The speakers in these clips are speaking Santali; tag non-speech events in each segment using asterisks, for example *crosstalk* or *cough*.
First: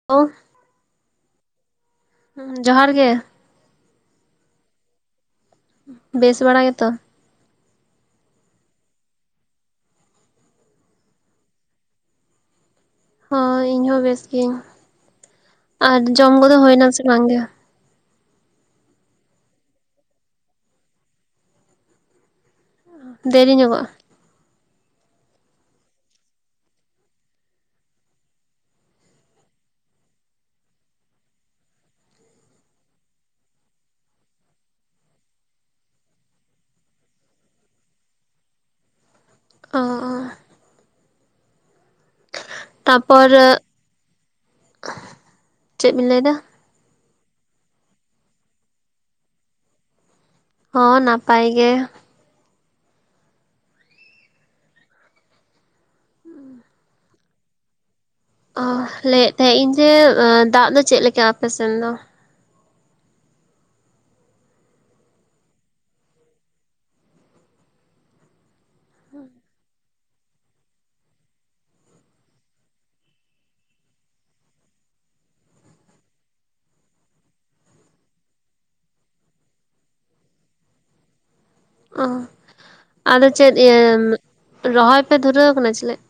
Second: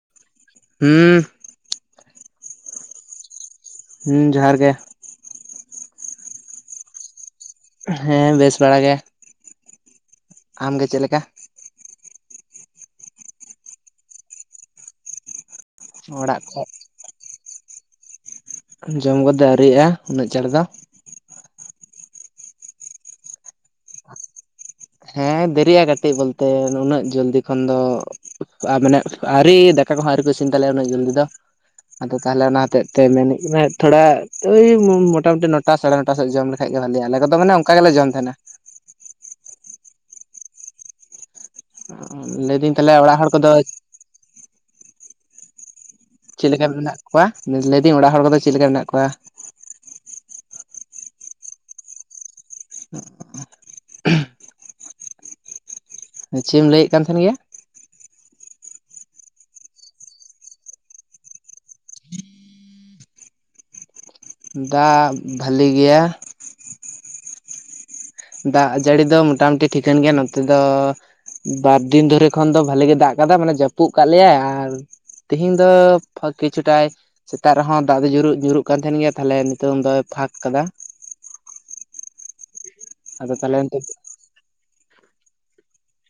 *unintelligible* ᱦᱩᱸᱻ ᱡᱚᱦᱟᱨ ᱜᱮ ᱾ ᱦᱩᱸ ᱡᱚᱦᱟᱨ ᱜᱮ ᱾ ᱵᱮᱥ ᱵᱟᱲᱟ ᱜᱮᱛᱚ? ᱦᱮᱸ ᱵᱮᱥ ᱵᱟᱲᱟ ᱜᱮ᱾ ᱟᱢ ᱜᱮ ᱪᱮᱫ ᱞᱮᱠᱟ? ᱦᱚᱸ ᱤᱧ ᱦᱚᱸ ᱵᱮᱥ ᱜᱤᱭᱟᱹᱧ᱾ ᱟᱨ ᱡᱚᱢ ᱚᱲᱟᱜ ᱠᱚᱫᱚ ᱠᱚ ᱦᱩᱭᱱᱟ ᱥᱮ ᱵᱟᱝ ᱜᱮ? ᱡᱚᱢ ᱠᱚᱫᱚ ᱟᱹᱣᱨᱤᱭᱟᱜᱼᱟ ᱩᱱᱟᱹᱜ ᱪᱟᱲ ᱫᱚ ᱾ ᱫᱮᱨᱤ ᱧᱚᱜᱚᱜᱼᱟ? ᱦᱮᱸ ᱫᱮᱨᱤᱜᱼᱟ ᱠᱟᱹᱴᱤᱡ ᱵᱚᱞᱛᱮ ᱱᱩᱱᱟᱹᱜ ᱡᱚᱞᱫᱤ ᱠᱷᱚᱱ ᱫᱚ ᱟᱨ ᱢᱟᱱᱮ ᱟᱹᱣᱨᱤ ᱫᱟᱠᱟ ᱠᱚᱦᱚᱸ ᱟᱹᱣᱨᱤ ᱠᱚ ᱤᱥᱤᱱ ᱛᱟᱞᱮᱭᱟ ᱩᱱᱟᱹᱜ ᱡᱚᱞᱫᱤ ᱫᱚ ᱾ ᱟᱫᱚ ᱛᱟᱦᱚᱞᱮ ᱚᱱᱟ ᱦᱚᱛᱮᱜ ᱛᱮ ᱢᱮᱱᱮᱫ ᱠᱟᱱᱟ ᱛᱷᱚᱲᱟ ᱳᱭ ᱢᱚᱴᱟᱢᱩᱴᱤ ᱱᱚᱴᱟ ᱥᱟᱲᱮ ᱱᱚᱴᱟ ᱥᱮᱫ ᱡᱚᱢ ᱞᱮᱠᱷᱟᱡ ᱜᱮ ᱵᱷᱟᱹᱞᱤᱜᱼᱟ ᱟᱞᱮᱫᱚ ᱢᱟᱱᱮ ᱚᱱᱠᱟ ᱜᱮᱞᱮ ᱡᱚᱢ ᱛᱟᱦᱮᱱᱟ ᱾ *unintelligible* ᱞᱟᱹᱭᱫᱟᱹᱧ ᱛᱟᱦᱚᱞᱮ ᱚᱲᱟᱜ ᱛᱟᱯᱚᱨ ᱦᱚᱲ ᱠᱚᱫᱚ ᱪᱮᱫ ᱵᱤᱱ ᱞᱟᱹᱭᱫᱟ? ᱪᱮᱫ ᱞᱮᱠᱟ ᱢᱮᱱᱟᱜ ᱠᱚᱣᱟ? ᱞᱟᱹᱭᱫᱟᱹᱧ ᱚᱲᱟᱜ ᱦᱚᱲ ᱠᱚᱫᱚ ᱪᱮᱫ ᱞᱮᱠᱟ ᱢᱮᱱᱟᱜ ᱠᱚᱣᱟ? ᱦᱚᱸ ᱱᱟᱯᱟᱭ ᱜᱮ ᱾ ᱚ *unintelligible* ᱪᱮᱫ ᱮᱢ ᱞᱟᱹᱭᱮᱫ ᱠᱟᱱ ᱛᱟᱦᱮᱱ ᱜᱮᱭᱟ? ᱚ ᱞᱟᱹᱭᱮᱫ ᱛᱟᱦᱮᱸᱫ ᱤᱧ ᱡᱮ ᱫᱟᱜ ᱫᱚ ᱪᱮᱫ ᱞᱮᱠᱟ ᱟᱯᱮᱥᱮᱱ ᱫᱚ? ᱫᱟᱜ ᱵᱷᱟᱹᱞᱤ ᱜᱮᱭᱟ ᱾ ᱫᱟᱜ ᱡᱟᱹᱲᱤ ᱫᱚ ᱢᱚᱴᱟᱢᱩᱴᱤ ᱴᱷᱤᱠᱟᱹᱱ ᱜᱮᱭᱟ ᱱᱚᱛᱮ ᱫᱚ ᱾ ᱵᱟᱨᱫᱤᱱ ᱫᱷᱚᱨᱮ ᱠᱷᱚᱱ ᱫᱚ ᱵᱷᱟᱞᱤᱜᱮ ᱫᱟᱜ ᱟᱠᱟᱫᱟ ᱢᱟᱱᱮ ᱡᱟᱹᱯᱩᱫ ᱟᱠᱟᱫ ᱞᱮᱭᱟᱭ ᱟᱨ ᱛᱤᱦᱤᱧ ᱫᱚ ᱠᱤᱪᱷᱩᱴᱟᱭ ᱥᱮᱛᱟᱜ ᱨᱮᱦᱚᱸ ᱫᱟᱜ ᱫᱚ ᱧᱩᱨᱩᱜ ᱧᱩᱨᱩᱜ ᱠᱟᱱ ᱛᱟᱦᱮᱱ ᱜᱮᱭᱟ ᱛᱟᱦᱞᱮ ᱱᱤᱛᱚᱝ ᱫᱚᱭ ᱯᱷᱟᱸᱠ ᱠᱟᱫᱟ ᱾ ᱚ ᱟᱫᱚ ᱪᱮᱫ ᱛᱟᱦᱚᱞᱮ ᱤᱭᱟᱹ ᱱᱤᱛᱚᱜ ᱨᱚᱦᱚᱭ ᱯᱮ ᱫᱷᱩᱨᱟᱹᱣ ᱠᱟᱱᱟ ᱪᱮᱞᱮᱫ?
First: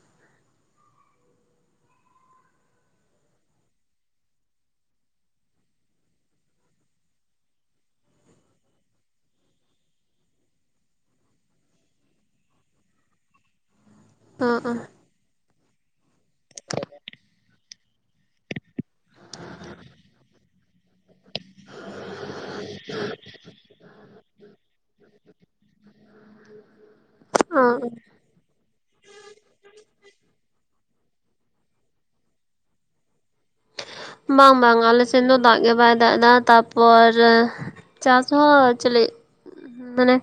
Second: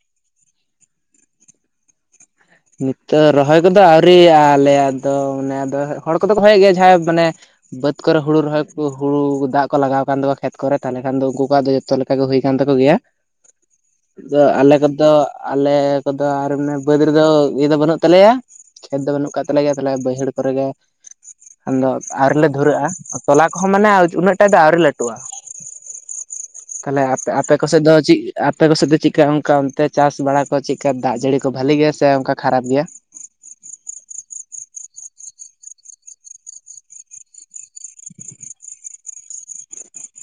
ᱱᱤᱛᱚᱜ ᱨᱚᱦᱚᱭ ᱠᱚᱫᱚ ᱟᱹᱣᱨᱤᱭᱟ ᱞᱮᱭᱟ ᱟᱫᱚ ᱢᱟᱱᱮ ᱦᱚᱲ ᱠᱚᱫᱚ ᱠᱚ ᱦᱚᱭ ᱮᱜ ᱜᱮᱭᱟ ᱡᱟᱦᱟᱸᱭ ᱢᱟᱱᱮ ᱵᱟᱹᱫᱽ ᱠᱚᱨᱮ ᱦᱩᱲᱩ ᱨᱚᱦᱚᱭ ᱠᱚ ᱦᱩᱲᱩ ᱫᱟᱜ ᱠᱚ ᱞᱟᱜᱟᱣ ᱠᱟᱱ ᱛᱟᱠᱚᱣᱟ ᱠᱷᱮᱛ ᱠᱚᱨᱮ ᱛᱟᱦᱚᱞᱮ ᱠᱷᱟᱱ ᱫᱚ ᱩᱱᱠᱩ ᱠᱚᱣᱟᱜ ᱫᱚ ᱡᱚᱛᱚ ᱞᱮᱠᱟ ᱜᱮ ᱦᱩᱭ ᱠᱟᱱ ᱛᱟᱠᱚ ᱜᱮᱭᱟ ᱾ *inaudible* ᱟᱫᱚ ᱚ ᱚ ᱟᱞᱮ ᱠᱚᱫᱚ ᱟᱞᱮ ᱠᱚᱫᱚ ᱟᱨᱢᱟᱱᱮ ᱵᱟᱹᱫᱽ ᱨᱮᱫᱚ ᱤᱭᱟᱹ ᱫᱚ ᱵᱟᱹᱱᱩᱜ ᱛᱟᱞᱮᱭᱟ ᱠᱷᱮᱛ ᱫᱚ ᱵᱟᱹᱱᱩᱜ ᱠᱟᱜ ᱛᱟᱞᱮᱭᱟ ᱛᱟᱦᱞᱮ ᱵᱟᱹᱭᱦᱟᱹᱲ ᱠᱚᱨᱮ ᱜᱮ ᱟᱫᱚ ᱟᱹᱣᱨᱤ ᱞᱮ ᱫᱷᱩᱨᱟᱹᱜᱼᱟ ᱛᱚᱞᱟ ᱠᱚᱦᱚᱸ ᱢᱟᱱᱮ ᱩᱱᱟᱹᱜ ᱴᱟ ᱫᱚ ᱟᱹᱣᱨᱤ ᱞᱟᱹᱴᱩᱜᱼᱟ ᱾ *inaudible* ᱛᱟᱦᱚᱞᱮ ᱟᱯᱮ ᱟᱯᱮ ᱚ ᱠᱚᱥᱮᱫ ᱫᱚ ᱪᱮᱫ ᱟᱯᱮ ᱠᱚᱥᱮᱫ ᱫᱚ ᱪᱮᱫᱠᱟ ᱚᱱᱠᱟ ᱚᱱᱛᱮ ᱪᱟᱥ ᱵᱟᱲᱟ ᱠᱚ ᱪᱮᱫ ᱟᱱᱠᱟ ᱫᱟᱜ ᱡᱟᱹᱲᱤ ᱠᱚ ᱵᱟᱹᱞᱤ ᱜᱮᱭᱟ ᱥᱮ ᱚᱱᱠᱟ ᱠᱷᱟᱨᱟᱯ ᱜᱮᱭᱟ? ᱵᱟᱝ ᱵᱟᱝ ᱟᱞᱮᱥᱮᱫ ᱫᱚ ᱫᱟᱜ ᱜᱮ ᱵᱟᱭ ᱫᱟᱜ ᱮᱫᱟ᱾ ᱛᱟᱯᱚᱨ ᱪᱟᱥ ᱦᱚᱸ ᱮᱠᱪᱩᱞᱤ ᱢᱟᱱᱮ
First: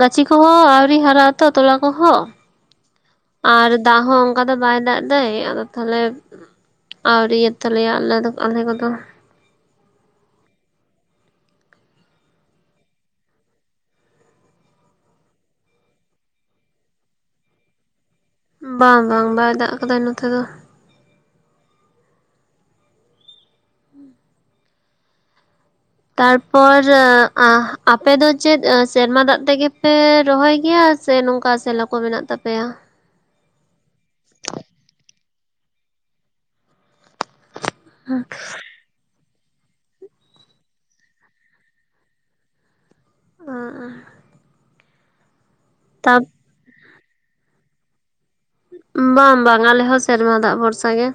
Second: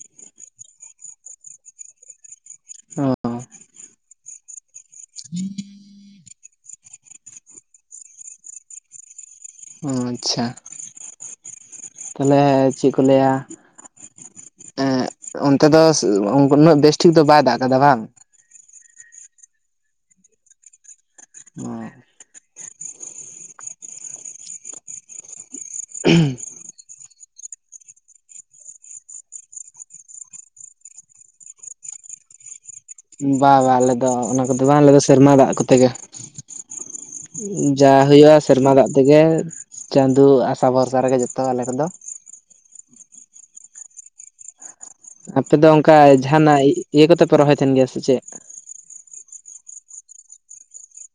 ᱜᱟᱹᱪᱷᱤ ᱠᱚᱦᱚᱸ ᱟᱹᱣᱨᱤ ᱦᱟᱨᱟᱜ ᱟᱛᱚ ᱛᱚᱞᱟ ᱠᱚᱦᱚᱸ ᱾ ᱚ ᱟᱨ ᱫᱟᱜ ᱦᱚᱸ ᱚᱱᱠᱟ ᱫᱚ ᱵᱟᱭ ᱫᱟᱜ ᱮᱫᱟᱭ ᱟᱫᱚ ᱛᱟᱦᱚᱞᱮ ᱟᱹᱣᱨᱤᱭᱟ ᱛᱟᱞᱮᱭᱟ ᱟᱞᱮ ᱫᱚ ᱟᱞᱮ ᱠᱚᱫᱚ ᱾ ᱚ ᱟᱪᱪᱷᱟ ᱛᱟᱞᱦᱮ ᱪᱮᱫ ᱠᱚ ᱞᱟᱹᱭᱟᱼᱼ ᱮᱸᱜ ᱚᱱᱛᱮ ᱫᱚ ᱩᱱᱟᱹᱜ ᱵᱮᱥᱴᱷᱤᱠ ᱫᱚ ᱵᱟᱭ ᱫᱟᱜ ᱠᱟᱫᱟ ᱵᱟᱝ? ᱵᱟᱝ ᱵᱟᱝ ᱵᱟᱭ ᱫᱟᱜ ᱠᱟᱫᱟ ᱱᱚᱛᱮ ᱫᱚ᱾ ᱚᱸ ᱛᱟᱨᱯᱚᱨᱚᱻ ᱟᱸᱦ ᱟᱯᱮ ᱫᱚ ᱪᱮᱫ ᱥᱮᱨᱢᱟ ᱫᱟᱜ ᱛᱮᱜᱮ ᱯᱮ ᱨᱚᱦᱚᱭ ᱜᱮᱭᱟ ᱥᱮ ᱱᱚᱝᱠᱟ ᱥᱮᱞᱳ ᱠᱚ ᱢᱮᱱᱟᱜ ᱛᱟᱯᱮᱭᱟ? ᱵᱟ ᱵᱟᱝ ᱟᱞᱮ ᱫᱚ ᱚᱱᱟ ᱠᱚᱫᱚ ᱵᱟᱝ ᱟᱞᱮ ᱫᱚ ᱥᱮᱨᱢᱟ ᱫᱟᱜ ᱠᱚᱛᱮ ᱜᱮ᱾ ᱡᱟ ᱦᱩᱭᱩᱜ-ᱟ ᱥᱮᱨᱢᱟ ᱫᱟᱜ ᱛᱮᱜᱮᱼᱼ ᱪᱟᱸᱫᱳ ᱟᱥᱟ ᱵᱷᱚᱨᱥᱟ ᱨᱮᱜᱮ ᱡᱚᱛᱚ ᱟᱞᱮ ᱠᱚᱫᱚ, ᱟᱸ ᱟᱸ ᱟᱯᱮ ᱫᱚ ᱚᱱᱠᱟ ᱡᱟᱦᱟᱱᱟᱜ ᱤᱭᱟᱹ ᱠᱚᱛᱮ ᱯᱮ ᱨᱚᱦᱚᱭ ᱛᱟᱦᱮᱱ ᱜᱮᱭᱟ ᱥᱮ ᱪᱮᱫ? ᱵᱟᱝ-ᱵᱟᱝ ᱟᱞᱮ ᱦᱚᱸ ᱥᱮᱨᱢᱟ ᱫᱟᱜ ᱵᱷᱚᱨᱥᱟ ᱜᱮ,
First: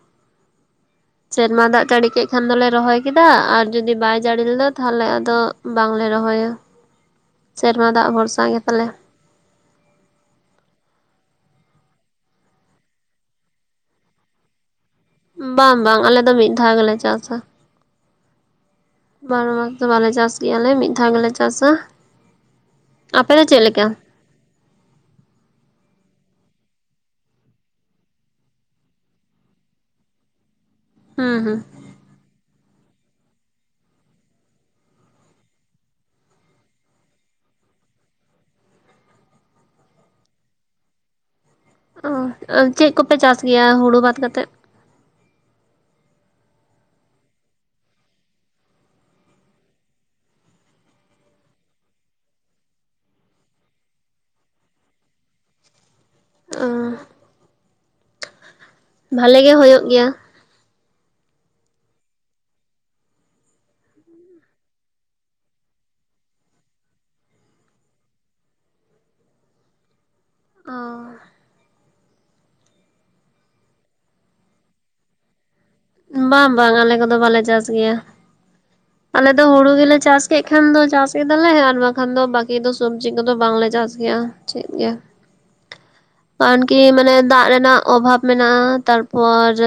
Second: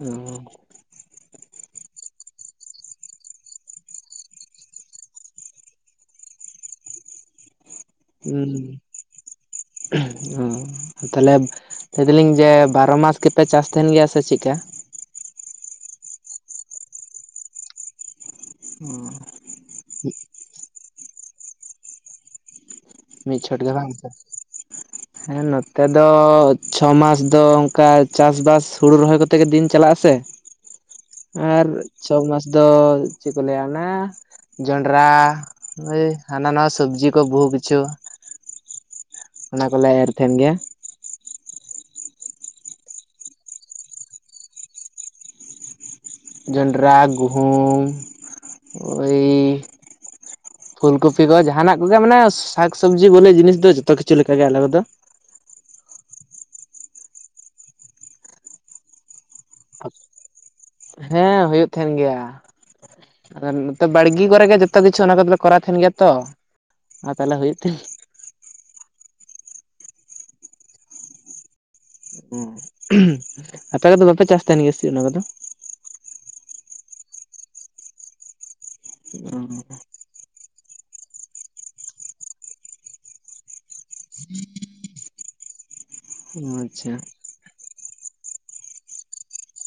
ᱚᱸᱻ ᱥᱮᱨᱢᱟ ᱫᱟᱜ ᱡᱟᱹᱲᱤ ᱠᱮᱫ ᱠᱷᱟᱱ ᱫᱚᱞᱮ ᱨᱚᱦᱚᱭ ᱠᱮᱫᱟ ᱟᱨ ᱡᱩᱫᱤ ᱵᱟᱭ ᱡᱟᱹᱲᱤ ᱞᱮᱫᱟ ᱛᱟᱦᱚᱞᱮ ᱟᱫᱚ ᱵᱟᱝᱞᱮ ᱨᱚᱦᱚᱭᱟ᱾ ᱥᱮᱨᱢᱟ ᱫᱟᱜ ᱵᱷᱚᱨᱥᱟ ᱜᱮ ᱯᱟᱞᱮ! ᱦᱩᱸ ᱛᱟᱞᱦᱮᱼᱼ ᱞᱟᱹᱭ ᱫᱟᱞᱤᱧ ᱡᱮ ᱵᱟᱨᱚ ᱢᱟᱥ ᱜᱮᱯᱮ ᱪᱟᱥ ᱛᱟᱦᱮᱸᱱ ᱜᱮᱭᱟ ᱥᱮ ᱪᱮᱫ ᱠᱟ? ᱵᱟᱝ-ᱵᱟᱝ ᱟᱞᱮ ᱫᱚ ᱢᱤᱫ ᱫᱷᱟᱣ ᱜᱮᱞᱮ ᱪᱟᱥᱟ᱾ ᱵᱟᱨᱚ ᱢᱟᱥ ᱫᱚ ᱵᱟᱞᱮ ᱪᱟᱥ ᱜᱮᱭᱟ ᱟᱞᱮ ᱢᱤᱫ ᱫᱷᱟᱣ ᱜᱮᱞᱮ ᱪᱟᱥᱟ᱾ ᱟᱯᱮ ᱢᱤᱫ ᱫᱚ ᱪᱷᱚᱴ ᱪᱮᱫ ᱜᱮ ᱞᱮᱠᱟ ᱵᱟᱝ ᱥᱮ? ᱦᱮᱸ ᱱᱚᱛᱮ ᱫᱚ ᱪᱷᱚ ᱢᱟᱥ ᱫᱚ ᱚᱱᱠᱟ ᱪᱟᱥᱵᱟᱥ ᱦᱩᱲᱩ ᱨᱚᱦᱚᱭ ᱠᱚᱛᱮ ᱜᱮ ᱫᱤᱱ ᱪᱟᱞᱟᱜ ᱟᱥᱮ, *inaudible* ᱦᱩᱸ ᱟᱨ ᱪᱷᱚ ᱢᱟᱥ ᱫᱚ ᱪᱮᱫ ᱠᱚ ᱞᱟᱹᱭᱟ ᱚᱱᱟ ᱡᱚᱸᱱᱰᱨᱟᱼᱼ ᱦᱳᱭ ᱦᱟᱱᱟ ᱱᱟᱣᱟ ᱥᱚᱵᱡᱤ ᱠᱚ ᱵᱚᱦᱩ ᱠᱤᱪᱷᱩᱼᱼ ᱚᱱᱟ ᱠᱚᱞᱮ ᱮᱨ ᱛᱟᱦᱮᱸᱱ ᱜᱮᱭᱟ, ᱚ ᱪᱮᱫ ᱠᱚᱯᱮ ᱪᱟᱥ ᱜᱮᱭᱟ ᱦᱩᱲᱩ ᱵᱟᱫ ᱠᱟᱛᱮᱫ? ᱡᱚᱱᱰᱨᱟ ᱜᱩᱦᱩᱢ ᱳᱭᱼᱼ ᱯᱷᱩᱞ ᱠᱚᱯᱤ ᱠᱚ ᱡᱟᱦᱟᱱᱟᱜ ᱠᱚᱜᱮ ᱢᱟᱱᱮ ᱥᱟᱠ ᱥᱚᱵᱽᱡᱤ ᱵᱚᱞᱮ ᱡᱤᱱᱤᱥ ᱫᱚ ᱡᱚᱛᱚ ᱠᱤᱪᱷᱩ ᱞᱮᱠᱟᱜᱮ ᱟᱞᱮ ᱨᱮ ᱫᱚᱼᱼ ᱟᱸᱻ ᱵᱷᱟᱞᱮ ᱜᱮ ᱦᱳᱭᱳᱜ ᱜᱮᱭᱟ, ᱦᱮᱸ ᱦᱩᱭᱩᱜ ᱛᱟᱦᱮᱸᱱ ᱜᱮᱭᱟ, ᱟᱨ ᱱᱚᱛᱮ ᱵᱟᱲᱜᱤ ᱠᱚᱨᱮᱜ ᱜᱮ ᱡᱚᱛᱚ ᱠᱤᱪᱷᱩ ᱚᱱᱟ ᱠᱚᱫᱚᱞᱮ ᱠᱚᱟᱣ ᱛᱟᱦᱮᱸᱱ ᱜᱮᱭᱟ ᱛᱚ, ᱟᱨ ᱛᱟᱞᱦᱮ ᱦᱩᱭᱩᱜ ᱛᱮ? ᱚᱸᱻ ᱩ ᱩᱸᱦ ᱟᱯᱮ ᱠᱚᱫᱚ ᱵᱟᱯᱮ ᱪᱟᱥ ᱛᱟᱦᱮᱸᱱ ᱜᱮᱭᱟ ᱥᱮᱪᱮᱫ ᱚᱱᱟ ᱠᱚᱫᱚ? ᱵᱟᱝ-ᱵᱟᱝ ᱟᱞᱮ ᱠᱚᱫᱚ ᱵᱟᱞᱮ ᱪᱟᱥ ᱜᱮᱭᱟ ᱟᱞᱮ ᱫᱚ ᱦᱩᱲᱩ ᱜᱮᱞᱮ ᱪᱟᱥᱼᱼ ᱪᱮᱫ ᱠᱷᱟᱱ ᱫᱚ ᱪᱟᱥ ᱠᱮᱫᱟᱞᱮ ᱟᱨ ᱵᱟᱠᱷᱟᱱ ᱫᱚ ᱵᱟᱠᱤ ᱫᱚ ᱥᱚᱵᱽᱡᱤ ᱠᱚᱫᱚ ᱵᱟᱝᱞᱮ ᱪᱟᱥᱼᱼ ᱜᱮᱭᱟ ᱪᱮᱫ ᱜᱮᱼᱼ ᱯᱟᱱ ᱠᱤ ᱟᱪᱪᱷᱟ ᱢᱟᱱᱮ ᱫᱟᱜ ᱨᱮᱱᱟᱜ ᱚᱵᱷᱟᱵ ᱢᱮᱱᱟᱜ-ᱟ, ᱛᱟᱨᱯᱚᱨᱼᱼ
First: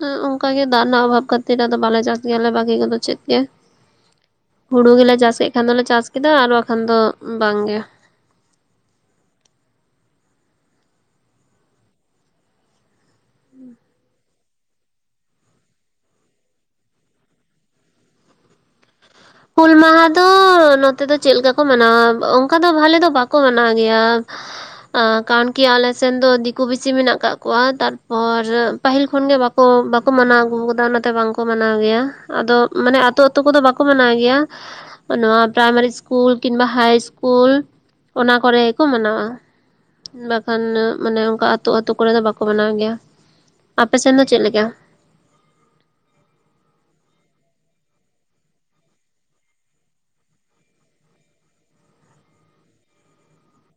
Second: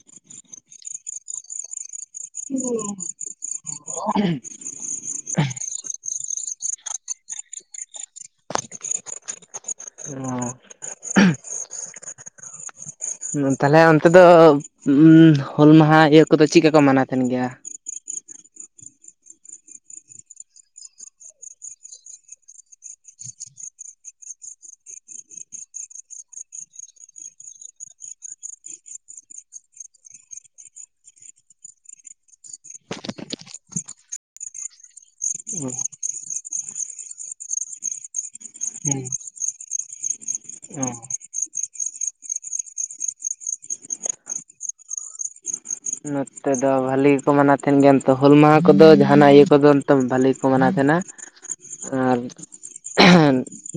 ᱦᱮᱸ ᱚᱱᱠᱟᱜᱮ ᱫᱟᱜ ᱨᱮᱱᱟᱜ ᱚᱵᱷᱟᱵᱽ ᱠᱷᱟᱹᱛᱤᱨ ᱟᱫᱚ ᱵᱟᱞᱮ ᱪᱟᱥ ᱜᱮᱭᱟᱞᱮ ᱵᱟᱠᱤ ᱠᱚᱫᱚ ᱪᱮᱫ ᱜᱮ, ᱦᱩᱲᱩ ᱜᱮᱞᱮ ᱪᱟᱥᱠᱮᱜ ᱠᱷᱟᱱ ᱫᱚᱞᱮ ᱪᱟᱥ ᱠᱮᱫᱟ ᱟᱨ ᱵᱟᱠᱷᱟᱱ ᱫᱚ ᱵᱟᱝ ᱜᱮ᱾ ᱚᱸ ᱛᱟᱦᱞᱮ ᱚᱱᱛᱮ ᱫᱚ ᱩᱸ ᱦᱩᱞ ᱢᱟᱦᱟ ᱤᱭᱟᱹ ᱠᱚᱫᱚ ᱪᱮᱫᱠᱟ ᱠᱚ ᱢᱟᱱᱟᱣ ᱛᱟᱦᱮᱸᱱ ᱜᱮᱭᱟ? ᱦᱩᱞ ᱢᱟᱦᱟ ᱫᱚ ᱱᱚᱛᱮ ᱫᱚ ᱪᱮᱫ ᱞᱮᱠᱟ ᱠᱚ ᱢᱟᱱᱟᱣᱟ ᱚᱱᱠᱟ ᱫᱚ ᱵᱷᱟᱞᱮ ᱫᱚ ᱵᱟᱠᱚ ᱢᱟᱱᱟᱣ ᱜᱮᱭᱟ᱾ *inaudible* ᱟᱸ ᱠᱟᱱ ᱠᱤ ᱟᱞᱮ ᱥᱮᱱ ᱫᱚ ᱫᱤᱠᱩ ᱵᱤᱥᱤ ᱢᱮᱱᱟᱜ ᱠᱟᱜ ᱠᱚᱣᱟ ᱛᱟᱨᱯᱚᱨᱼᱼ ᱯᱟᱹᱦᱤᱞ ᱠᱷᱚᱱ ᱜᱮ ᱵᱟᱠᱚ ᱵᱟᱠᱚ ᱢᱟᱱᱟᱣ ᱟᱹᱜᱩ ᱟᱠᱟᱫᱟ ᱚᱱᱟᱛᱮ ᱵᱟᱝᱠᱚ ᱢᱟᱱᱟᱣ ᱜᱮᱭᱟ ᱟᱫᱚ ᱢᱟᱱᱮ ᱟᱹᱛᱩ ᱟᱹᱛᱩ ᱠᱚᱫᱚ ᱵᱟᱠᱚ ᱢᱟᱱᱟᱣ ᱜᱮᱭᱟ, ᱜᱮᱭᱟ ᱱᱚᱣᱟ ᱯᱨᱟᱭᱢᱟᱨᱤ ᱤᱥᱠᱩᱞ ᱠᱤᱝᱵᱟ ᱦᱟᱭ ᱤᱥᱠᱩᱞ ᱚᱱᱟ ᱠᱚᱨᱮ, ᱠᱚ ᱢᱟᱱᱟᱣᱟ, ᱵᱟᱠᱷᱟᱱ ᱢᱟᱱᱮ ᱚᱱᱠᱟ ᱟᱹᱛᱩ ᱟᱹᱛᱳ ᱠᱚᱨᱮᱫᱚ ᱵᱟᱠᱚ ᱢᱟᱱᱟᱣ ᱜᱮᱭᱟ ᱟᱯᱮ ᱥᱮᱱ ᱫᱚ ᱪᱮᱫ ᱞᱮᱠᱟ, ᱱᱚᱛᱮ ᱫᱚ ᱵᱷᱟᱹᱞᱤ ᱜᱮᱠᱚ ᱢᱟᱱᱟᱣ ᱛᱟᱦᱮᱱ ᱜᱮᱭᱟ ᱱᱤᱛ ᱦᱩᱞ ᱢᱟᱦᱟ ᱠᱚᱫᱚ ᱡᱟᱦᱟᱱᱟᱜ ᱤᱭᱟᱹ ᱠᱚᱫᱚ ᱱᱤᱛ ᱵᱟᱹᱞᱤ ᱜᱮᱠᱚ ᱢᱟᱱᱟᱣ ᱛᱟᱦᱮᱸᱱᱟ, ᱟᱨ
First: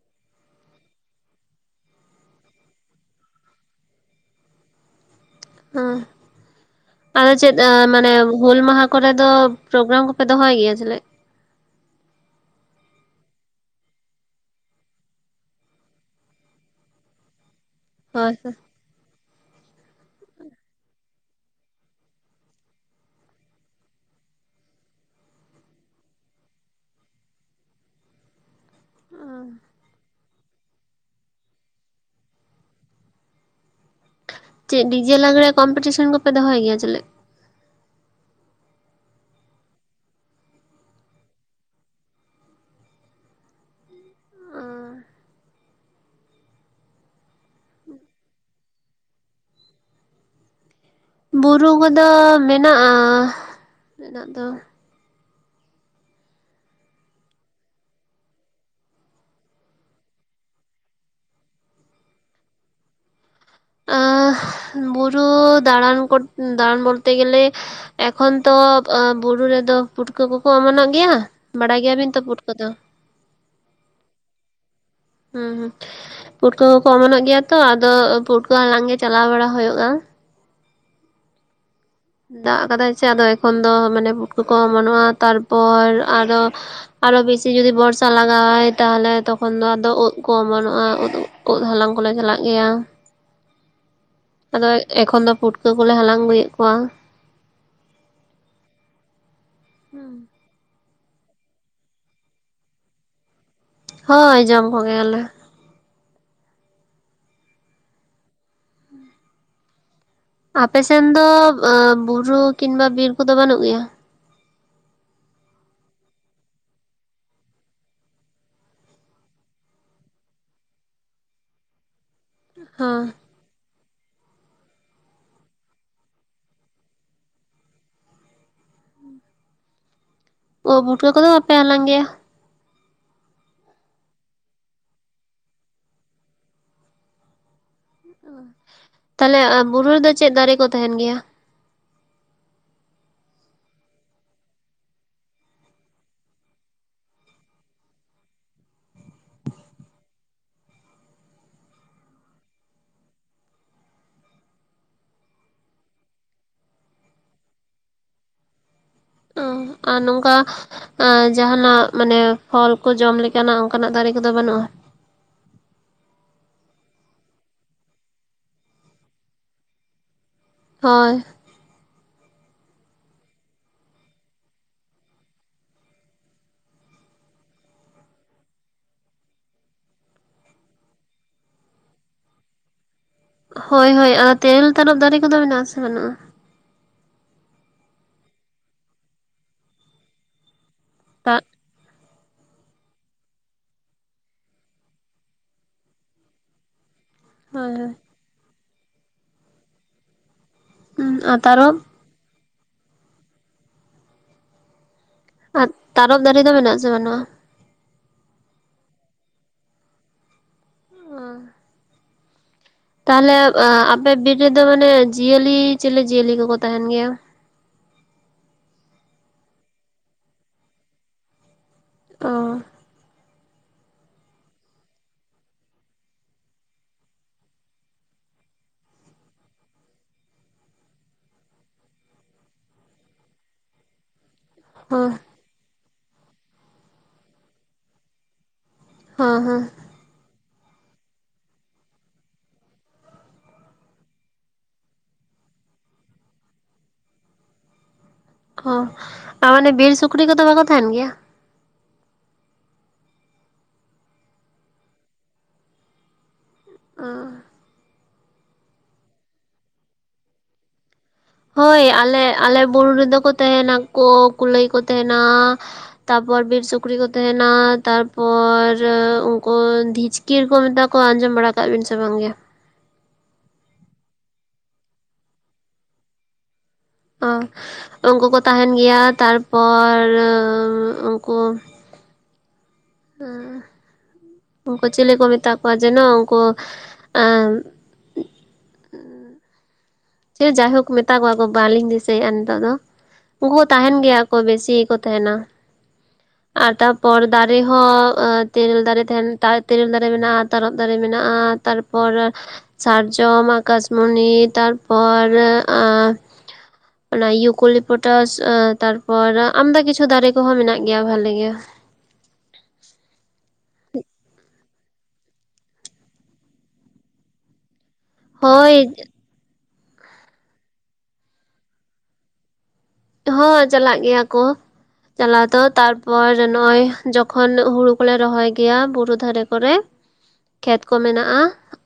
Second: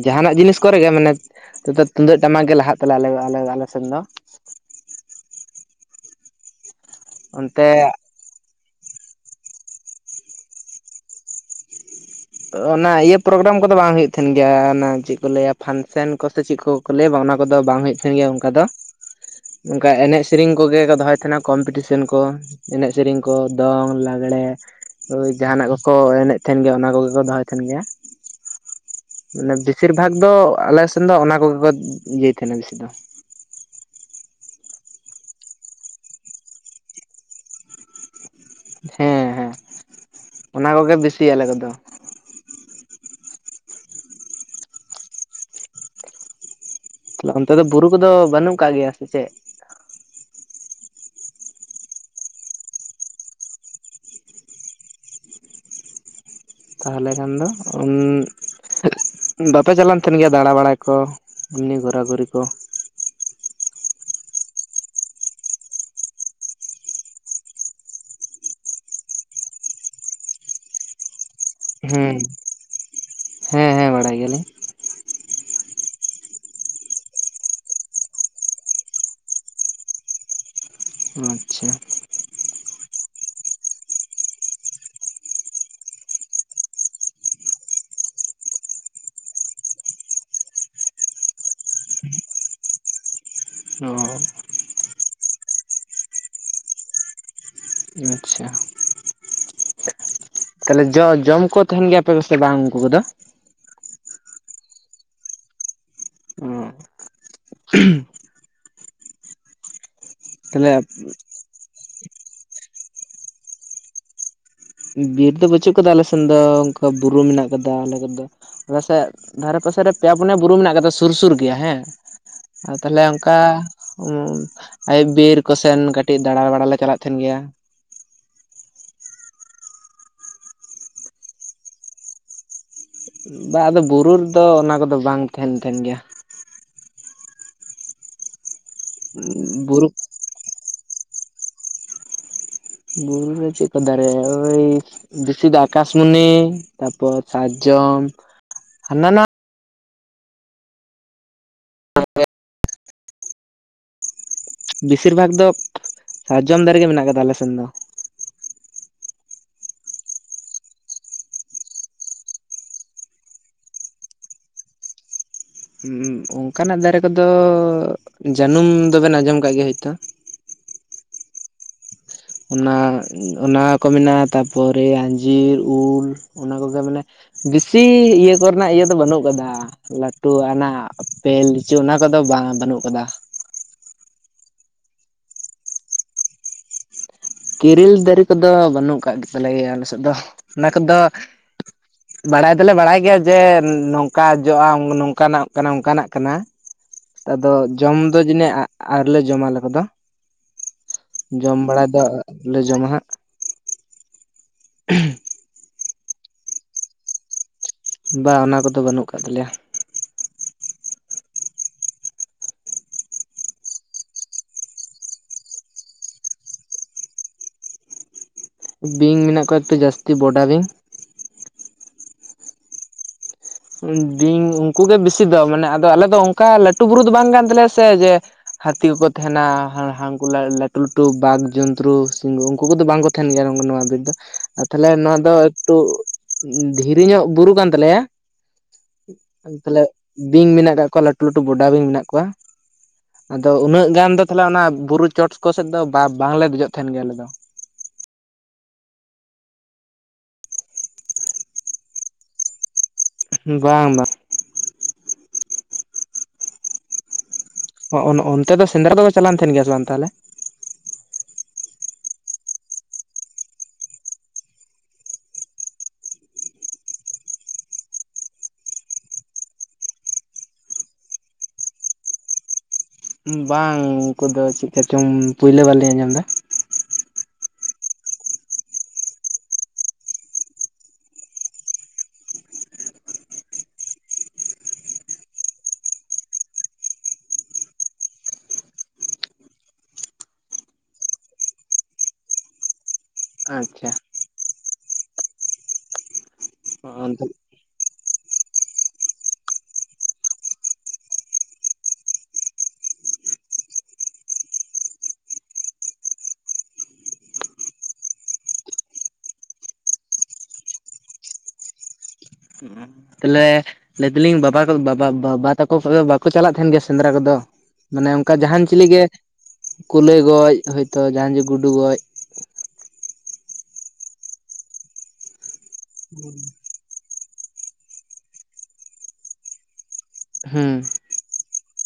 ᱡᱟᱦᱟᱱᱟᱜ ᱡᱤᱱᱤᱥ ᱠᱚᱨᱮ ᱜᱮ ᱢᱟᱱᱮ, ᱛᱚ ᱛᱩᱢᱫᱟᱹᱜ ᱴᱟᱢᱟᱠ ᱜᱮ ᱞᱟᱦᱟᱜ ᱛᱟᱞᱮᱭᱟ ᱟᱞᱮ ᱟᱞᱮ ᱥᱮᱱ ᱫᱚ, ᱦᱚᱸ ᱟᱫᱚ ᱪᱮᱫ ᱚᱱᱛᱮ ᱢᱟᱱᱮ ᱦᱩᱞ ᱢᱟᱦᱟ, ᱠᱚᱨᱮᱫᱚ ᱯᱨᱳᱜᱨᱟᱢ ᱠᱚᱯᱮ ᱫᱚᱦᱚᱭ ᱜᱮᱭᱟ ᱡᱚᱞᱮ, ᱚᱱᱟ ᱤᱭᱟᱹ ᱯᱨᱳᱜᱨᱟᱢ ᱠᱚᱫᱚ ᱵᱟᱝ ᱦᱩᱭᱩᱜ ᱛᱟᱦᱮᱸᱱ ᱜᱮᱭᱟ ᱚᱱᱟ ᱪᱮᱫ ᱠᱚ ᱞᱟᱹᱭᱟ ᱯᱷᱟᱱᱥᱮᱱ ᱠᱚ ᱥᱮ ᱪᱮᱫ ᱠᱩ ᱠᱚ ᱞᱟᱹᱭᱟ ᱵᱟᱝ ᱚᱱᱟ ᱠᱚᱫᱚ ᱵᱟᱝ ᱦᱩᱭᱩᱜ ᱛᱟᱦᱮᱸᱱ ᱜᱮᱭᱟ ᱦᱳᱭ ᱚᱱᱠᱟ ᱥᱮ ᱫᱚ, ᱚᱱᱠᱟ ᱮᱱᱮᱡ ᱥᱮᱨᱮᱧ ᱠᱚᱜᱮ ᱠᱚ ᱫᱚᱦᱚᱭ ᱛᱟᱦᱮᱸᱱᱟ ᱠᱚᱢᱯᱤᱴᱤᱥᱮᱱ ᱠᱚ, ᱮᱱᱮᱡ ᱥᱮᱨᱮᱧ ᱠᱚ ᱫᱚᱝ ᱞᱟᱜᱽᱲᱮ ᱳᱭ ᱡᱟᱦᱱᱟᱜ ᱠᱚᱠᱚ ᱮᱱᱮᱡ ᱛᱟᱦᱮᱱ ᱜᱮᱭᱟ ᱚᱱᱟ ᱠᱚᱜᱮ, ᱫᱚᱦᱚᱭ ᱛᱟᱦᱮᱸᱱ ᱜᱮᱭᱟ ᱢᱮ ᱵᱮᱥᱤᱨ ᱵᱷᱟᱜᱽ, ᱫᱚ ᱟᱞᱮ ᱥᱮᱱ ᱫᱚ ᱚᱱᱟ ᱠᱚᱜᱮ ᱠᱚ ᱤᱭᱟᱹᱭ ᱛᱟᱦᱮᱸᱱᱟ ᱵᱮᱥᱤ ᱫᱚ, ᱪᱮᱫ ᱰᱤ ᱡᱮ ᱞᱟᱜᱽᱮ ᱠᱚᱢᱯᱤᱴᱤᱥᱚᱱ ᱠᱚᱯᱮ ᱫᱚᱦᱚᱭ ᱜᱮᱭᱟ ᱪᱮᱞᱮ, ᱦᱮᱸ ᱦᱮᱸ ᱚᱱᱟ ᱠᱚᱜᱮ ᱵᱮᱥᱤ ᱟᱞᱮ ᱠᱚᱫᱚ, ᱛᱟᱦᱮᱞᱮ ᱚᱱᱛᱮ ᱫᱚ ᱵᱩᱨᱩ ᱠᱚᱫᱚ ᱵᱟᱹᱱᱩᱜ ᱟᱠᱟᱜ ᱜᱮᱭᱟ ᱥᱮ ᱪᱮᱫ, ᱵᱩᱨᱩ ᱠᱚᱫᱚ ᱢᱮᱱᱟᱜᱼᱟ ᱢᱮᱱᱟᱜ ᱫᱚ, ᱛᱟᱦᱚᱞᱮ ᱠᱷᱟᱱ ᱫᱚ ᱵᱟᱯᱮ ᱪᱟᱞᱟᱜ ᱛᱟᱦᱮᱱ ᱜᱮᱭᱟ ᱫᱟᱬᱟ ᱵᱟᱲᱟᱭ ᱠᱚ, ᱮᱢᱱᱤ ᱜᱷᱚᱨᱟ ᱜᱷᱩᱨᱤ ᱠᱚ, ᱟᱸ ᱵᱩᱨᱩ ᱫᱟᱬᱟᱱ ᱫᱟᱬᱟᱱ ᱵᱚᱞᱛᱮ ᱜᱮᱞᱮ, ᱮᱠᱷᱚᱱ ᱛᱚ ᱵᱩᱨᱩ ᱨᱮᱫᱚ ᱯᱩᱴᱠᱟᱹ ᱠᱚᱠᱚ ᱚᱢᱚᱱᱚᱜ ᱜᱮᱭᱟ, ᱵᱟᱲᱟᱭ ᱜᱮᱭᱟᱵᱤᱱ ᱦᱮᱸ ᱛᱚ ᱯᱩᱴᱠᱟ. ᱫᱚ, ᱦᱮᱸ ᱦᱮᱸ ᱵᱟᱲᱟᱭ ᱜᱮᱭᱟᱞᱤᱧ, ᱦᱩᱸ ᱦᱩᱸ ᱯᱩᱴᱠᱟᱹ ᱠᱚᱠᱚ ᱚᱢᱚᱱᱚᱜ ᱜᱮᱭᱟ ᱛᱚ ᱟᱫᱚ ᱯᱩᱴᱟᱹ ᱠᱚ ᱦᱟᱞᱟᱝ ᱜᱮ ᱪᱟᱞᱟᱣ ᱵᱟᱲᱟ ᱦᱩᱭᱩᱜ-ᱟ, ᱟᱪᱪᱷᱟ, ᱫᱟᱜ ᱠᱟᱫᱟᱭ ᱪᱮ ᱟᱫᱚ ᱮᱠᱷᱚᱱ ᱫᱚ ᱢᱟᱱᱮ ᱯᱩᱴᱠᱟᱹ ᱠᱚ ᱚᱢᱚᱱᱚᱜᱼᱟ ᱛᱟᱨᱯᱚᱨ ᱟᱨᱚ, ᱟᱨᱚ ᱵᱮᱥᱤ ᱡᱩᱫᱤ ᱵᱚᱨᱥᱟ ᱞᱟᱜᱟᱣᱟᱭ ᱛᱟᱦᱚᱞᱮ ᱛᱚᱠᱷᱚᱱ ᱫᱚ ᱟᱫᱚ ᱳᱫ ᱠᱚ ᱚᱢᱟᱱᱚᱜᱼᱟ ᱳᱫ, ᱳᱫ ᱦᱟᱞᱟᱝ ᱠᱚᱞᱮ ᱪᱟᱞᱟᱜ ᱜᱮᱭᱟ, ᱚ ᱟᱫᱚ ᱮᱠᱷᱚᱱ ᱫᱚ ᱯᱩᱴᱠᱟᱹ ᱠᱚᱞᱮ ᱦᱟᱞᱟᱝ ᱟᱹᱜᱩᱭᱮᱫ ᱠᱚᱣᱟ, ᱟᱪᱪᱷᱟ, *unintelligible* ᱛᱟᱦᱚᱞᱮ ᱡᱚ ᱡᱚᱢ ᱠᱚ ᱛᱟᱦᱮᱸᱱ ᱜᱮᱭᱟᱯᱮ ᱟᱯᱮ ᱥᱮ ᱵᱟᱝ ᱩᱱᱠᱩ ᱠᱚᱫᱚ, ᱦᱳᱭ ᱡᱚᱢ ᱠᱚᱜᱮᱭᱟᱞᱮ, ᱩᱸᱜ ᱛᱟᱦᱚᱞᱮ ᱟᱯᱮ ᱥᱮᱱ ᱫᱚ ᱵᱩᱨᱩ ᱠᱤᱝᱵᱟ ᱵᱤᱨ ᱠᱚᱫᱚ ᱵᱟᱹᱱᱩᱜ ᱜᱮᱭᱟ, ᱵᱤᱨ ᱫᱚ ᱵᱟᱹᱪᱩᱜ ᱠᱟᱫᱟ ᱟᱞᱮ ᱥᱮᱱ ᱫᱚ ᱚᱱᱠᱟ ᱵᱩᱨᱩ ᱢᱮᱱᱟᱜ ᱠᱟᱫᱟ ᱟᱞᱮ ᱠᱚ ᱫᱚ, ᱟᱞᱮᱥᱮᱫ ᱫᱷᱟᱨᱮ ᱯᱟᱥᱮᱨᱮ ᱯᱮᱭᱟ ᱯᱩᱱᱭᱟ ᱵᱩᱨᱩ ᱢᱮᱱᱟᱜ ᱠᱟᱫᱟ ᱥᱩᱨ ᱥᱩᱨ ᱜᱮᱭᱟ ᱦᱮᱸ ᱦᱮᱸ ᱛᱟᱦᱞᱮ, ᱚᱱᱠᱟ ᱟᱭᱩᱵ ᱵᱤᱨ ᱠᱚᱥᱮᱱ ᱠᱟᱹᱴᱤᱡ ᱫᱟᱬᱟ ᱵᱟᱟᱲ ᱞᱮ ᱪᱟᱞᱟᱜ ᱛᱟᱦᱮᱸᱱ ᱜᱮᱭᱟ, ᱳᱫ-ᱯᱩᱴᱠᱟᱹ ᱠᱚᱫᱚ ᱵᱟᱯᱮ ᱦᱟᱞᱟᱸᱝ ᱜᱮᱭᱟ, ᱵᱟᱝ ᱟᱫᱚ ᱵᱩᱨᱩ ᱨᱮᱫᱚ ᱚᱱᱟ ᱠᱚᱫᱚ ᱵᱟᱝ ᱛᱟᱦᱮᱸᱱ ᱠᱟᱱ ᱜᱮᱭᱟ, ᱛᱟᱦᱚᱞᱮ ᱵᱩᱨᱩ ᱨᱮᱫᱚ ᱪᱮᱫ ᱫᱟᱨᱮ ᱠᱚ ᱛᱟᱦᱮᱸᱱ ᱜᱮᱭᱟ, ᱵᱩᱨᱩ ᱨᱮ ᱪᱮᱫ ᱠᱚ ᱫᱟᱨᱮ ᱳᱭ, ᱵᱮᱥᱤ ᱫᱚ ᱟᱠᱟᱥᱢᱩᱱᱤ ᱛᱟᱯᱚᱨ ᱥᱟᱨᱡᱚᱢ ᱦᱟᱱᱟ ᱱᱟᱣᱟ, ᱵᱤᱥᱤᱨ ᱵᱷᱟᱜ ᱫᱚ ᱥᱟᱨᱡᱚᱢ ᱫᱟᱨᱮ ᱜᱮ ᱢᱮᱱᱟᱜ ᱟᱠᱟᱫᱟ ᱟᱞᱮᱥᱱ ᱫᱚ᱾ ᱚ ᱟᱨ ᱱᱚᱝᱠᱟᱼᱼ ᱡᱟᱦᱟᱸᱱᱟᱜ ᱢᱟᱱᱮ ᱯᱷᱚᱞ ᱠᱚ ᱡᱚᱢ ᱞᱮᱠᱟᱱᱟᱜ ᱚᱱᱠᱟᱱᱟᱜ ᱫᱟᱨᱮ ᱠᱚᱫᱚ ᱵᱟᱹᱱᱩᱜᱼᱟ? ᱚᱱᱠᱟᱱᱟᱜ ᱫᱟᱨᱮ ᱠᱚᱫᱚ ᱡᱟᱹᱱᱩᱢ ᱫᱚᱵᱮᱱ ᱟᱸᱡᱚᱢ ᱟᱠᱟᱫ ᱜᱮᱭᱟ ᱦᱳᱭᱛᱚ᱾ ᱦᱳᱭ ᱚᱱᱟ ᱚᱱᱟᱠᱚ ᱢᱮᱱᱟᱜᱼᱟ ᱛᱟᱯᱚᱨᱮ ᱟᱧᱡᱤᱨ ᱩᱞᱼᱼ ᱚᱱᱟ ᱠᱚᱜᱮ ᱢᱟᱱᱮ ᱵᱤᱥᱤ ᱤᱭᱟᱹ ᱠᱚᱨᱮᱱᱟᱜ ᱤᱭᱟᱹ ᱫᱚ ᱵᱟᱹᱱᱩᱜ ᱟᱠᱟᱫᱟ ᱞᱟᱹᱴᱩ ᱟᱱᱟᱜᱼᱼ ᱯᱮᱞ ᱞᱤᱪᱩ ᱚᱱᱟ ᱠᱚᱫᱚ ᱵᱟᱝ-ᱟ ᱵᱟᱹᱱᱩᱜ ᱟᱠᱟᱫᱟ᱾ ᱦᱳᱭ ᱦᱳᱭ ᱟᱨ ᱛᱮᱨᱮᱞ ᱛᱟᱨᱚᱯ ᱫᱟᱨᱮ ᱠᱚᱫᱚ ᱢᱮᱱᱟᱜ ᱟᱥᱮ ᱵᱟᱹᱱᱩᱜᱼᱟ? ᱠᱤᱨᱤᱞ ᱫᱟᱨᱮ ᱠᱚᱫᱚ ᱵᱟᱹᱱᱩᱜ ᱟᱠᱟᱫ ᱜᱮ ᱛᱟᱞᱮᱭᱟ ᱟᱞᱮᱥᱮᱫ ᱫᱚ ᱚᱱᱟ ᱠᱚᱫᱚᱼᱼ ᱴᱟᱜᱼᱼ ᱵᱟᱲᱟᱭ ᱫᱚᱞᱮ ᱵᱟᱲᱟᱭ ᱜᱮᱭᱟ ᱡᱮ ᱱᱚᱝᱠᱟ ᱡᱚᱜᱼᱟ ᱱᱚᱝᱠᱟᱱᱟᱜ ᱠᱟᱱᱟ ᱚᱱᱠᱟᱱᱟᱜ ᱠᱟᱱᱟ᱾ ᱟᱫᱚ ᱦᱳᱭ ᱦᱳᱭ ᱡᱚᱢ ᱫᱚ ᱡᱟᱹᱱᱤ ᱟᱶᱨᱤ ᱞᱮ ᱡᱚᱢ-ᱟ ᱟᱞᱮ ᱠᱚᱫᱚ᱾ ᱦᱩᱸ ᱟᱨ ᱡᱚᱢ ᱛᱟᱨᱚᱵ ᱵᱟᱲᱟ ᱫᱚ ᱟᱞᱮ ᱡᱚᱢᱟ ᱦᱟᱸᱜ᱾ *inaudible* ᱟᱨ ᱛᱟᱨᱚᱵ ᱫᱟᱨᱮ ᱫᱚ ᱢᱮᱱᱟᱜ ᱟᱥᱮ ᱵᱟᱹᱱᱩᱜᱼᱟ? ᱵᱟ ᱚᱱᱟ ᱠᱚᱫᱚ ᱵᱟᱹᱱᱩᱜ ᱟᱠᱟᱫ ᱛᱟᱞᱮᱭᱟ᱾ ᱚ ᱛᱟᱦᱚᱞᱮ ᱟᱯᱮ ᱵᱤᱨ ᱨᱮᱫᱚ ᱢᱟᱱᱮ ᱡᱤᱭᱟᱹᱞᱤ ᱪᱤᱞᱤ ᱡᱤᱭᱟᱹᱞᱤ ᱠᱚᱠᱚ ᱛᱟᱦᱮᱱ ᱜᱮᱭᱟ᱾ ᱵᱤᱧ ᱢᱮᱱᱟᱜ ᱠᱚᱣᱟ ᱛᱚ ᱡᱟᱹᱥᱛᱤ ᱵᱚᱰᱟ ᱵᱤᱧ᱾ ᱚ ᱵᱤᱧ ᱩᱱᱠᱩ ᱜᱮ ᱵᱮᱥᱤ ᱫᱚ ᱢᱟᱱᱮ ᱟᱫᱚ ᱟᱞᱮ ᱫᱚ ᱚᱱᱠᱟ ᱞᱟᱹᱴᱩ ᱵᱩᱨᱩ ᱫᱚ ᱵᱟᱝ ᱠᱟᱱ ᱛᱟᱞᱮᱭᱟ ᱥᱮ ᱡᱮᱼᱼ ᱦᱟᱹᱛᱤ ᱠᱚᱠᱚ ᱛᱟᱦᱮᱱᱟ ᱦᱟᱱᱠᱩ ᱞᱟᱹᱴᱩ ᱞᱟᱹᱴᱩ ᱵᱟᱜᱽ ᱡᱚᱱᱛᱨᱩ ᱥᱤᱝᱜᱩ ᱩᱱᱠᱩ ᱠᱚᱫᱚ ᱵᱟᱝ ᱠᱚᱼᱼ ᱛᱟᱦᱮᱱ ᱜᱮᱭᱟ ᱱᱚᱣᱟ ᱵᱤᱨ ᱫᱚ ᱟᱨ ᱛᱟᱦᱚᱞᱮ ᱦᱚᱸ ᱱᱚᱣᱟ ᱫᱚ ᱮᱠᱴᱩ ᱫᱷᱤᱨᱤ ᱧᱚᱜ ᱵᱩᱨᱩ ᱠᱟᱱ ᱛᱟᱞᱮᱭᱟ᱾ ᱦᱚᱸ ᱦᱚᱸ ᱛᱟᱦᱞᱮ ᱵᱤᱧ ᱢᱮᱱᱟᱜ ᱟᱠᱫ ᱠᱚᱣᱟ ᱞᱟᱹᱴᱩ ᱞᱟᱹᱴᱩ ᱵᱚᱰᱟ ᱵᱤᱧ ᱢᱮᱱᱟᱜ ᱠᱚᱣᱟ᱾ ᱟᱫᱚ ᱩᱱᱟᱹᱜ ᱜᱟᱱ ᱫᱚ ᱛᱟᱦᱮ ᱚᱱᱟ ᱵᱩᱨᱩ ᱪᱚᱴ ᱠᱚ ᱥᱮᱫ ᱫᱚ ᱵᱟᱝᱞᱮ ᱫᱮᱡᱚᱜ ᱛᱟᱦᱮᱱ ᱜᱮᱭᱟ ᱟᱞᱮ ᱫᱚ᱾ ᱚ ᱟᱨ ᱢᱟᱱᱮ ᱵᱤᱨ ᱥᱩᱠᱨᱤ ᱠᱚᱫᱚ ᱵᱟᱠᱚ ᱛᱟᱦᱮᱱ ᱜᱮᱭᱟ? ᱵᱟᱝ ᱵᱟᱝ᱾ ᱚᱻ ᱚᱱᱛᱮ ᱫᱚ ᱥᱮᱸᱫᱽᱨᱟ ᱫᱚᱫᱚ ᱪᱟᱞᱟᱣ ᱮᱱ ᱛᱟᱦᱮᱱ ᱜᱮᱭᱟ ᱥᱮ ᱵᱟᱝ ᱛᱟᱦᱚᱞᱮ? ᱦᱳᱭ ᱟᱞᱮ ᱟᱞᱮ ᱵᱩᱨᱩ ᱨᱮᱫᱚ ᱠᱚ ᱛᱟᱦᱮᱱᱟ ᱠᱚ ᱠᱩᱞᱟᱹᱭ ᱠᱚ ᱛᱟᱦᱮᱱᱟ, ᱛᱟᱨᱯᱚᱨ ᱵᱤᱨ ᱥᱩᱠᱨᱤ ᱠᱚ ᱛᱟᱦᱮᱱᱟ ᱛᱟᱨᱯᱚᱨ ᱩᱱᱠᱩ ᱫᱷᱤᱡᱼᱼ ᱠᱤᱨ ᱠᱚ ᱢᱮᱛᱟ ᱠᱚᱣᱟ ᱟᱸᱡᱚᱢ ᱵᱟᱲᱟ ᱟᱠᱟ ᱵᱤᱱ ᱥᱮ ᱵᱟᱝ ᱜᱮ? ᱵᱟᱝ ᱩᱱᱠᱩ ᱫᱚ ᱪᱮᱫᱠᱟ ᱪᱚᱝ ᱯᱳᱭᱞᱳ ᱵᱟᱨ ᱞᱤᱧ ᱟᱸᱡᱚᱢ ᱮᱫᱟ᱾ ᱚ ᱩᱱᱠᱩ ᱠᱚ ᱛᱟᱦᱮᱱ ᱜᱮᱭᱟ ᱛᱟᱨᱯᱚᱨ ᱩᱱᱠᱩᱼᱼ ᱩᱱᱠᱩ ᱪᱤᱞᱤ ᱠᱚ ᱢᱮᱛᱟ ᱠᱚᱣᱟ ᱡᱮᱱᱚ ᱩᱱᱠᱩᱼᱼ ᱥᱮ ᱡᱟᱭᱦᱳᱠ ᱢᱮᱛᱟ ᱠᱚᱣᱟ ᱠᱚ ᱵᱟᱞᱤᱧ ᱫᱤᱥᱟᱹᱭᱮᱫᱼᱟ ᱱᱤᱛᱚᱜ ᱫᱚ ᱩᱱᱠᱩ ᱠᱚ ᱟᱪᱪᱷᱟ ᱛᱟᱦᱮᱱ ᱜᱮᱭᱟᱼᱼ ᱠᱚ ᱵᱮᱥᱤ ᱜᱮᱠᱚ ᱛᱟᱦᱮᱱᱟ᱾ ᱟᱨ ᱛᱟᱨᱯᱚᱨ ᱛᱟᱦᱚᱞᱮ ᱫᱟᱨᱮ ᱦᱚᱸ ᱛᱮᱨᱤᱞ ᱫᱟᱨᱮ ᱛᱟᱦᱮᱱᱟ ᱛᱮᱨᱮᱞ ᱫᱟᱨᱮ ᱢᱮᱱᱟᱜᱼᱟ ᱛᱟᱨᱚᱵ ᱫᱟᱨᱮ ᱢᱮᱱᱟᱜᱼᱟ ᱛᱟᱨᱯᱚᱨᱼᱼ ᱯᱚᱨ ᱥᱟᱨᱡᱚᱢ ᱟᱠᱟᱥᱢᱚᱱᱤ ᱛᱟᱨᱯᱚᱨᱼᱼ ᱚᱱᱟ ᱤᱭᱩᱠᱚᱞᱤᱯᱚᱴᱟᱥ ᱛᱟᱨᱯᱚᱨ ᱟᱢᱫᱟ ᱠᱤᱪᱷᱩ ᱫᱟᱨᱮ ᱠᱚᱦᱚᱸ ᱢᱮᱱᱟᱜ ᱜᱮᱭᱟ ᱵᱷᱟᱞᱮ ᱜᱮ᱾ *inaudible* ᱛᱟᱦᱚᱞᱮ ᱞᱟᱹᱭ ᱫᱟᱞᱤᱧ ᱵᱟᱵᱟ ᱛᱟᱠᱚ ᱠᱚᱫᱚ ᱵᱟᱠᱚ ᱪᱟᱞᱟᱜ ᱛᱟᱦᱮᱱ ᱜᱮᱭᱟ ᱥᱮᱸᱫᱽᱨᱟ ᱠᱚᱫᱚ᱾ ᱢᱟᱱᱮ ᱚᱱᱠᱟ ᱡᱟᱦᱟᱱ ᱪᱤᱞᱤ ᱦᱳᱭ ᱜᱮ ᱠᱩᱞᱟᱹᱭ ᱜᱚᱡ ᱦᱚᱭᱛᱚ ᱡᱟᱦᱟᱱ ᱪᱤᱞᱤ ᱜᱩᱰᱩ ᱜᱚᱡ, ᱦᱚᱸ ᱪᱟᱞᱟᱜ ᱜᱮᱭᱟ ᱠᱚ ᱪᱟᱞᱟᱣ ᱫᱚ ᱛᱟᱨᱯᱚᱨ ᱱᱚᱜ-ᱚᱭ ᱡᱚᱠᱷᱚᱱ ᱦᱩᱲᱩ ᱠᱚᱞᱮ ᱨᱚᱦᱚᱭ ᱜᱮᱭᱟ ᱵᱩᱨᱩ ᱫᱷᱟᱨᱮ ᱠᱚᱨᱮ, ᱦᱩᱸ ᱠᱷᱮᱛ ᱠᱚ ᱢᱮᱱᱟᱜᱼᱟ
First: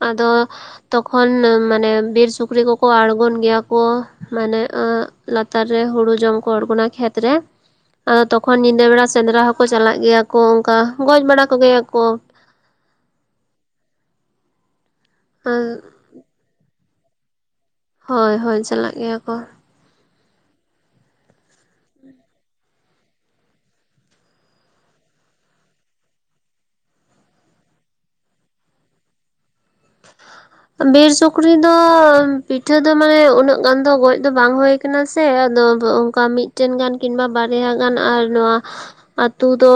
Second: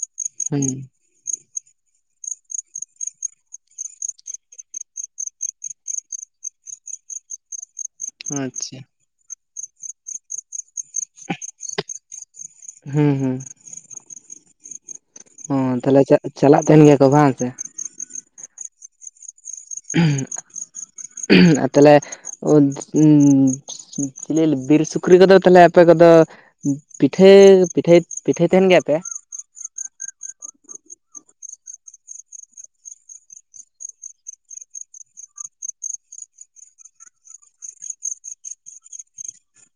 ᱟᱫᱚ ᱦᱩᱸ ᱛᱚ ᱠᱷᱚᱱ ᱢᱟᱱᱮ ᱵᱤᱨ ᱥᱩᱠᱨᱤ ᱠᱚᱠᱚ ᱟᱬᱜᱚᱱ ᱜᱮᱭᱟ ᱠᱚ ᱢᱟᱱᱮ ᱞᱟᱛᱟᱨ, ᱨᱮ ᱦᱩᱲᱩ ᱡᱚᱢ ᱠᱚ ᱟᱰᱲᱜᱚᱱᱟ ᱠᱷᱮᱛ ᱨᱮ ᱟᱫᱚ ᱛᱚᱠᱷᱚᱱ ᱟᱪᱪᱷᱟ ᱧᱤᱫᱟᱹ ᱵᱮᱲᱟ ᱥᱮᱸᱫᱽᱨᱟ ᱦᱚᱸ, ᱠᱚ ᱪᱟᱞᱟᱜ ᱜᱮᱭᱟ ᱠᱚ ᱚᱱᱠᱟ ᱜᱚᱡ ᱵᱟᱲᱟ ᱠᱚ ᱜᱮᱭᱟ ᱠᱚ᱾ ᱦᱮᱸ ᱦᱮᱸ, ᱚ ᱛᱟᱦᱞᱮ ᱪᱟᱼᱪᱟᱞᱟᱜ ᱛᱟᱦᱮᱱ ᱜᱮᱭᱟ ᱠᱚ ᱵᱟᱝ ᱥᱮ, ᱦᱳᱭ ᱦᱳᱭ ᱪᱟᱞᱟᱜ ᱜᱮᱭᱟ ᱠᱚ᱾ ᱟᱨ ᱛᱟᱦᱞᱮ ᱚᱸ ᱪᱤᱞᱤ ᱵᱤᱨ ᱥᱩᱠᱨᱤ ᱠᱚᱫᱚ ᱛᱟᱦᱞᱮ ᱟᱯᱮ ᱠᱚᱫᱚ, ᱯᱤᱴᱷᱟᱹ ᱯᱤᱴᱷᱟᱹᱭ ᱯᱤᱴᱷᱟᱹᱭ ᱛᱟᱦᱮᱱ ᱜᱮᱭᱟᱯᱮ? ᱵᱤᱨ ᱥᱩᱠᱨᱤ ᱫᱚ ᱯᱤᱴᱷᱟᱹ ᱫᱚ ᱢᱟᱱᱮ ᱩᱱᱟᱹᱜ ᱜᱟᱱ ᱫᱚ ᱜᱚᱡ ᱫᱚ ᱵᱟᱝ ᱦᱩᱭ ᱠᱟᱱᱟ ᱥᱮ ᱟᱫᱚ ᱚᱱᱠᱟ ᱢᱤᱫᱴᱮᱱ ᱜᱟᱱ ᱠᱤᱝᱵᱟ ᱵᱟᱨᱭᱟ ᱜᱟᱱ ᱟᱨ ᱱᱚᱣᱟ ᱟᱹᱛᱩ ᱫᱚ,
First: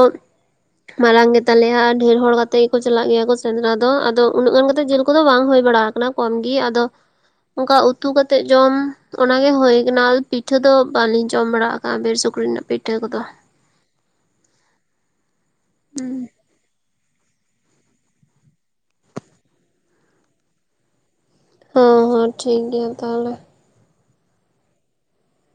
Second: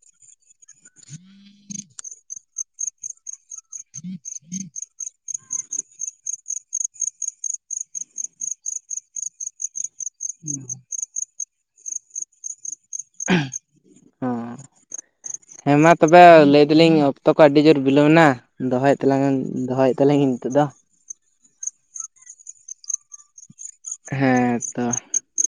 ᱢᱟᱨᱟᱝ ᱜᱮᱛᱟᱞᱮᱭᱟ ᱰᱷᱮᱨ ᱦᱚᱲ ᱠᱟᱛᱮᱜ ᱜᱮᱠᱚ ᱪᱟᱞᱟᱜ ᱜᱮᱭᱟ ᱥᱮᱸᱫᱽᱨᱟ ᱫᱚ᱾ ᱟᱫᱚ ᱩᱱᱟᱹᱜ ᱜᱟᱱ ᱠᱟᱛᱮ ᱡᱮᱞ ᱠᱚᱫᱚ ᱵᱟᱝ ᱦᱩᱭ ᱵᱟᱲᱟ ᱟᱠᱟᱱᱟ ᱠᱚᱢ ᱜᱮ ᱟᱫᱚ ᱚᱱᱠᱟ ᱩᱛᱩ ᱠᱟᱛᱮᱫ ᱡᱚᱡ ᱚᱱᱟ ᱜᱮ ᱦᱩᱭ ᱠᱟᱱᱟ ᱯᱤᱴᱷᱟᱹ ᱫᱚ ᱵᱟᱹᱞᱤᱧ ᱡᱚᱢ ᱵᱟᱲᱟᱣ ᱟᱠᱟᱜ ᱵᱤᱨ ᱥᱩᱠᱨᱤ ᱨᱮᱱᱟᱜ ᱯᱤᱴᱷᱟᱹ ᱠᱚᱫᱚ᱾ ᱦᱮᱸ ᱢᱟ ᱛᱚᱵᱮ ᱞᱟᱹᱭ ᱫᱟᱞᱤᱧ, ᱚᱠᱛᱚ ᱠᱚ ᱟᱹᱰᱤ ᱡᱳᱨ ᱵᱤᱞᱳᱢ ᱮᱱᱟ ᱫᱚᱦᱚᱭᱮᱫ ᱛᱟᱞᱟᱝᱧᱟᱹᱧ ᱫᱚᱦᱚᱭᱮᱫ ᱛᱟᱞᱤᱧ ᱱᱤᱛᱚᱜ ᱫᱚ, ᱦᱚᱸ ᱦᱚᱸ ᱴᱷᱤᱠ ᱜᱮᱭᱟ ᱛᱟᱦᱚᱞᱮ᱾ ᱦᱮᱸᱛᱚ,